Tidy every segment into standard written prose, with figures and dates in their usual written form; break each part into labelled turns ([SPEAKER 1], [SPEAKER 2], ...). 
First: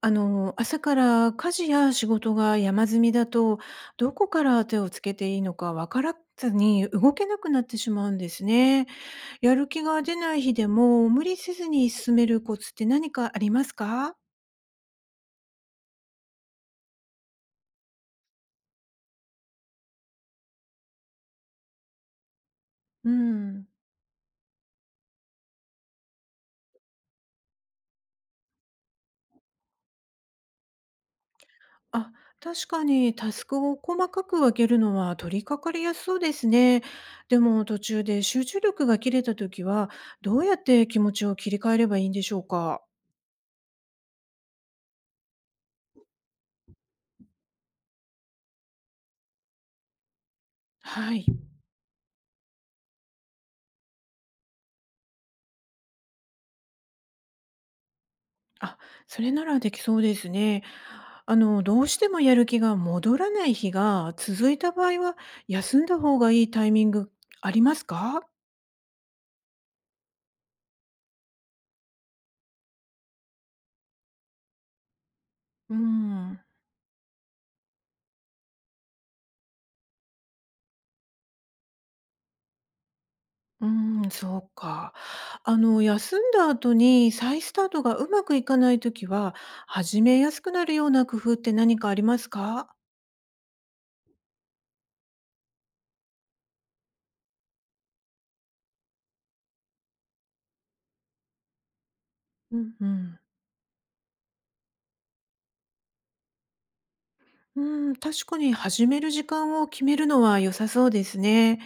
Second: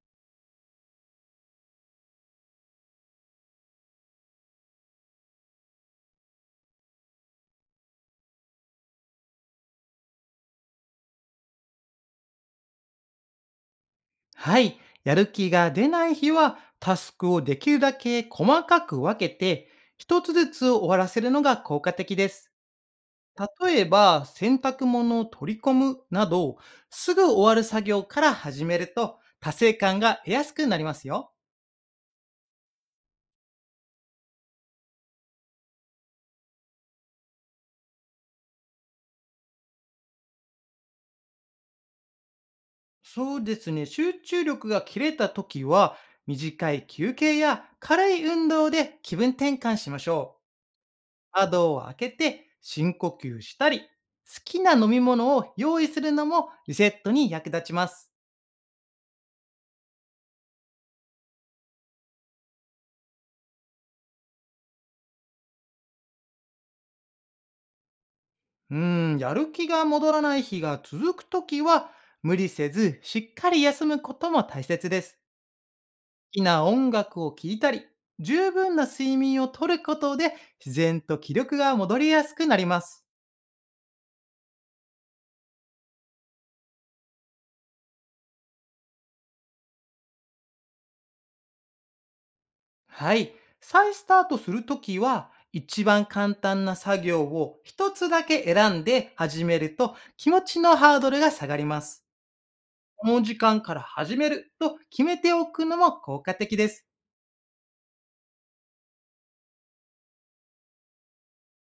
[SPEAKER 1] 朝から家事や仕事が山積みだと、どこから手をつけていいのかわからずに動けなくなってしまうんですね。やる気が出ない日でも無理せずに進めるコツって何かありますか？
[SPEAKER 2] はい。やる気が出ない日は、タスクをできるだけ細かく分けて、一つずつ終わらせるのが効果的です。
[SPEAKER 1] うん。
[SPEAKER 2] 例えば、洗濯物を取り込むなど、すぐ終わる作業から始めると、達成感が得やすくなりますよ。
[SPEAKER 1] あ、確かにタスクを細かく分けるのは取り掛かりやすそうですね。でも途中で集中力が切れた時は、どうやって気持ちを切り替えればいいんでしょうか？
[SPEAKER 2] そうですね。集中力が切れた時は、短い休憩や軽い運動で気分転換しましょ
[SPEAKER 1] は
[SPEAKER 2] う。
[SPEAKER 1] い。
[SPEAKER 2] 窓を開けて深呼吸したり、好きな飲み物を用意するのもリセットに役立ちます。
[SPEAKER 1] あ、それならできそうですね。どうしてもやる気が戻らない日が続いた場合は、休んだ方がいいタイミングありますか？
[SPEAKER 2] うーん、やる気が戻らない日が続くときは、無理せずしっかり休むことも大切です。
[SPEAKER 1] う
[SPEAKER 2] 好
[SPEAKER 1] ん。
[SPEAKER 2] きな音楽を聴いたり、十分な睡眠をとることで自然と気力が戻りやすくなります。
[SPEAKER 1] うん、そうか。休んだ後に再スタートがうまくいかないときは、始めやすくなるような工夫って何かありますか？
[SPEAKER 2] はい。再スタートするときは、一番簡単な作業を一つだけ選んで始めると気持ちのハードルが下がります。
[SPEAKER 1] うんう
[SPEAKER 2] こ
[SPEAKER 1] ん。
[SPEAKER 2] の時間から始めると決めておくのも効果的です。
[SPEAKER 1] うん、確かに始める時間を決めるのは良さそうですね。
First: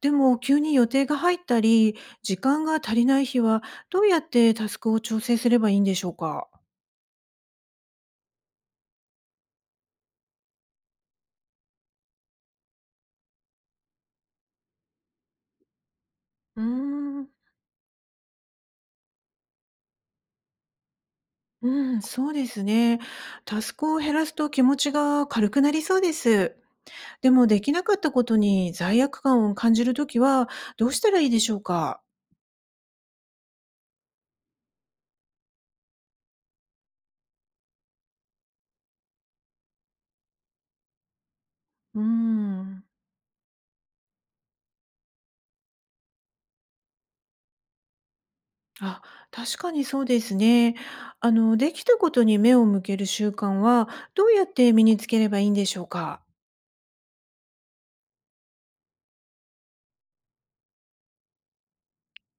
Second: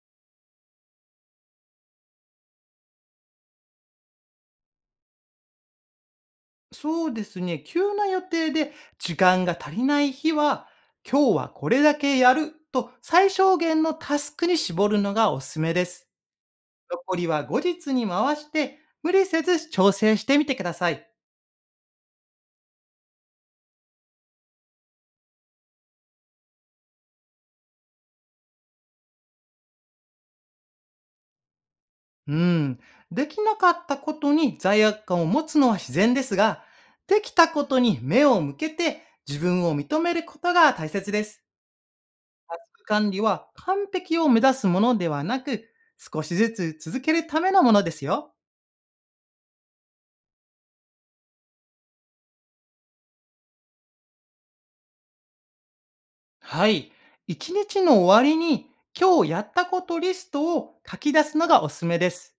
[SPEAKER 1] でも急に予定が入ったり、時間が足りない日はどうやってタスクを調整すればいいんでしょうか？
[SPEAKER 2] そうですね。急な予定で時間が足りない日は、今日はこれだけやると最小限のタスクに絞るのがおすすめです。
[SPEAKER 1] うー
[SPEAKER 2] 残り
[SPEAKER 1] ん。
[SPEAKER 2] は後日に回して、無理せず調整してみてください。
[SPEAKER 1] うん、そうですね。タスクを減らすと気持ちが軽くなりそうです。でもできなかったことに罪悪感を感じるときはどうしたらいいでしょうか？
[SPEAKER 2] うん。できなかったことに罪悪感を持つのは自然ですが、できたことに目を向けて自分を認めることが大切です。
[SPEAKER 1] うー
[SPEAKER 2] タスク
[SPEAKER 1] ん。
[SPEAKER 2] 管理は完璧を目指すものではなく、少しずつ続けるためのものですよ。
[SPEAKER 1] あ、確かにそうですね。できたことに目を向ける習慣はどうやって身につければいいんでしょうか？
[SPEAKER 2] はい。一日の終わりに今日やったことリストを書き出すのがおすすめです。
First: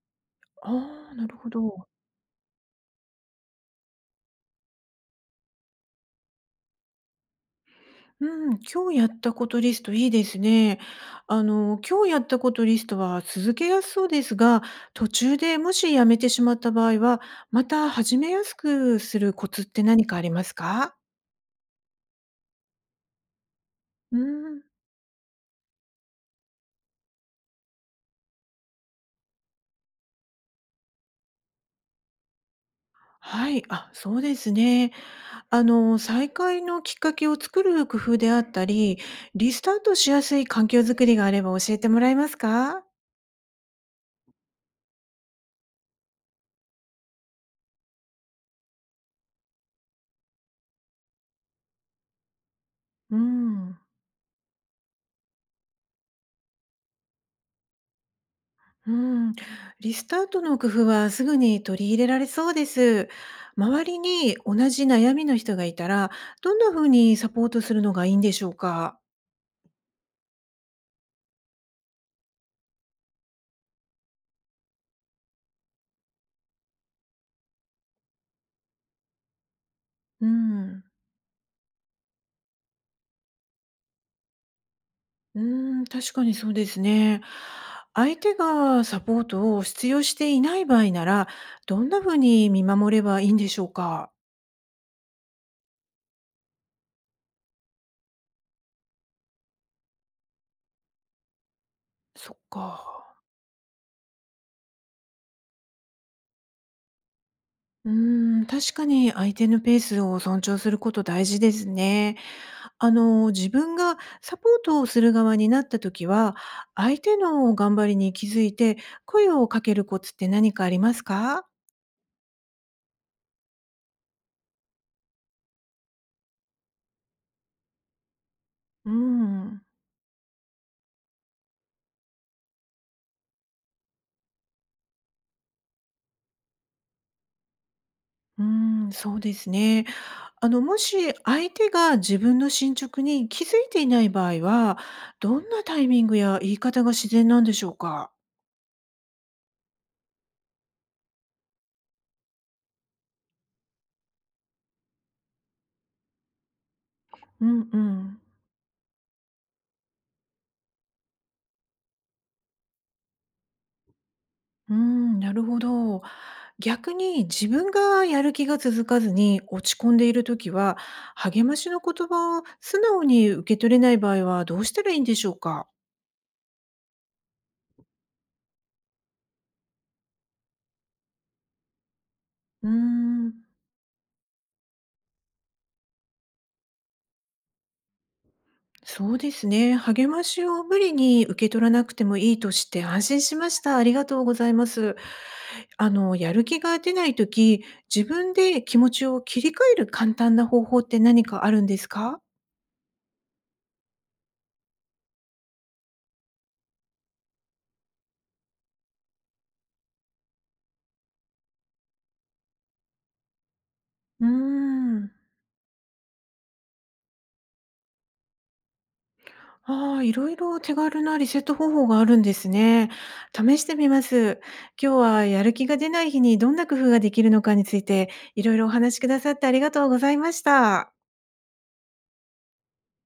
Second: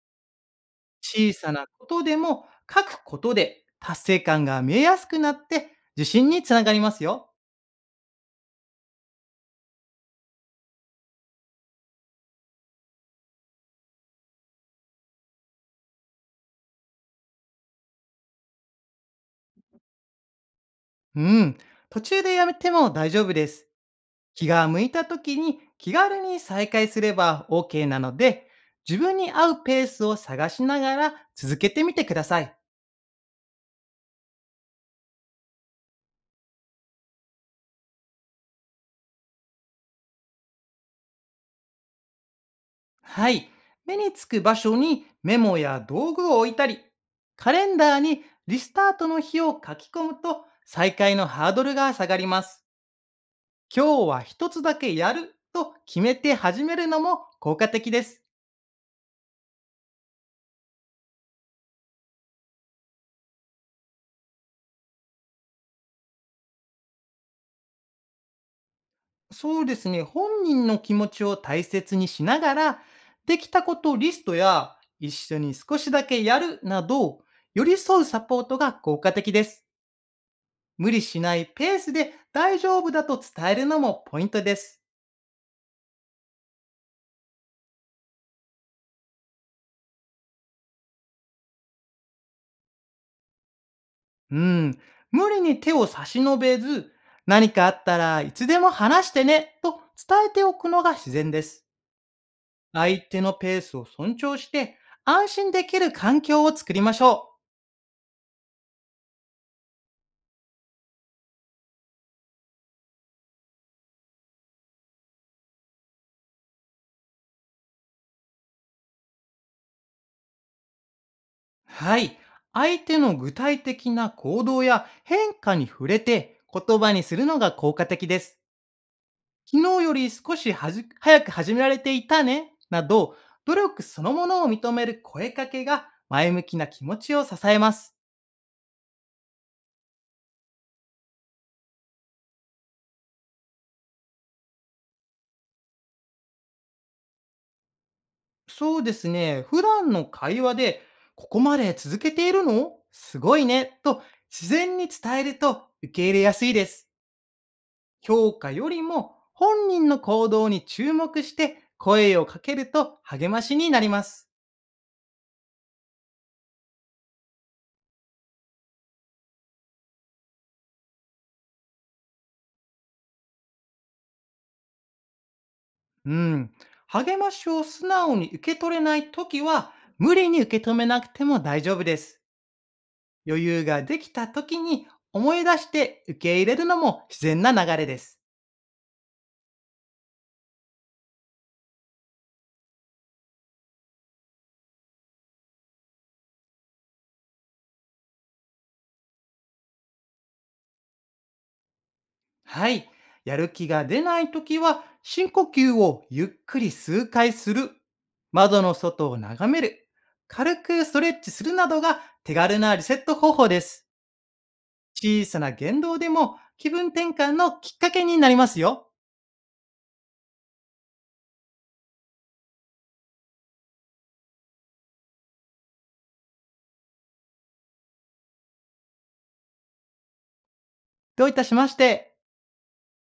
[SPEAKER 1] ああー、な
[SPEAKER 2] 小
[SPEAKER 1] るほ
[SPEAKER 2] さなこ
[SPEAKER 1] ど。
[SPEAKER 2] とでも書くことで達成感が見えやすくなって自信につながりますよ。
[SPEAKER 1] うん、今日やったことリストいいですね。今日やったことリストは続けやすそうですが、途中でもしやめてしまった場合は、また始めやすくするコツって何かありますか？
[SPEAKER 2] うん。途中でやめても大丈夫です。
[SPEAKER 1] う
[SPEAKER 2] 気
[SPEAKER 1] ん、
[SPEAKER 2] が向いた時に気軽に再開すれば OK なので、自分に合うペースを探しながら続けてみてください。
[SPEAKER 1] はい、あ、そうですね。再開のきっかけを作る工夫であったり、リスタートしやすい環境づくりがあれば教えてもらえますか？
[SPEAKER 2] はい。目につく場所にメモや道具を置いたり、カレンダーにリスタートの日を書き込むと再開のハードルが下がります。
[SPEAKER 1] うーん。
[SPEAKER 2] 今日は一つだけやると決めて始めるのも効果的です。
[SPEAKER 1] うん、リスタートの工夫はすぐに取り入れられそうです。周りに同じ悩みの人がいたら、どんな風にサポートするのがいいんでしょうか？
[SPEAKER 2] そうですね。本人の気持ちを大切にしながら、できたことリストや一緒に少しだけやるなど、寄り添うサポートが効果的です。
[SPEAKER 1] うん、
[SPEAKER 2] 無理しないペースで大丈夫だと伝えるのもポイントです。
[SPEAKER 1] うん、確かにそうですね。相手がサポートを必要していない場合なら、どんな風に見守ればいいんでしょうか？
[SPEAKER 2] うん、無理に手を差し伸べず、何かあったらいつでも話してねと伝えておくのが自然です。
[SPEAKER 1] そっ
[SPEAKER 2] 相
[SPEAKER 1] か。
[SPEAKER 2] 手のペースを尊重して、安心できる環境を作りましょ
[SPEAKER 1] うん、確かに相手のペースを尊重すること大事ですね。自分がサポートをする側になった時は、相手の頑張りに気づいて声をかけるコツって何かありますか？
[SPEAKER 2] う。はい。相手の具体的な行動や変化に触れて言葉にするのが効果的です。
[SPEAKER 1] うん。
[SPEAKER 2] 昨日より少し早く始められていたねなど、努力そのものを認める声かけが前向きな気持ちを支えます。
[SPEAKER 1] うーん、そうですね。もし相手が自分の進捗に気づいていない場合は、どんなタイミングや言い方が自然なんでしょうか？
[SPEAKER 2] そうですね。普段の会話で、ここまで続けているのすごいね。と自然に伝えると受け入れやすいです。
[SPEAKER 1] うんうん。
[SPEAKER 2] 評価よりも本人の行動に注目して声をかけると励ましになります。
[SPEAKER 1] うーん、なるほど。逆に自分がやる気が続かずに落ち込んでいるときは、励ましの言葉を素直に受け取れない場合はどうしたらいいんでしょうか？
[SPEAKER 2] うん。励ましを素直に受け取れないときは、無理に受け止めなくても大丈夫です。
[SPEAKER 1] うーん、
[SPEAKER 2] 余裕ができたときに思い出して受け入れるのも自然な流れです。
[SPEAKER 1] そうですね。励ましを無理に受け取らなくてもいいとして安心しました。ありがとうございます。やる気が出ないとき自分で気持ちを切り替える簡単な方法って何かあるんですか？
[SPEAKER 2] はい。やる気が出ないときは、深呼吸をゆっくり数回する。窓の外を眺める。軽くストレッチするなどが手軽なリセット方法です。
[SPEAKER 1] うーん。
[SPEAKER 2] 小さな言動でも気分転換のきっかけになりますよ。
[SPEAKER 1] ああ、いろいろ手軽なリセット方法があるんですね。試してみます。今日はやる気が出ない日にどんな工夫ができるのかについて、いろいろお話しくださってありがとうございました。
[SPEAKER 2] どういたしまして。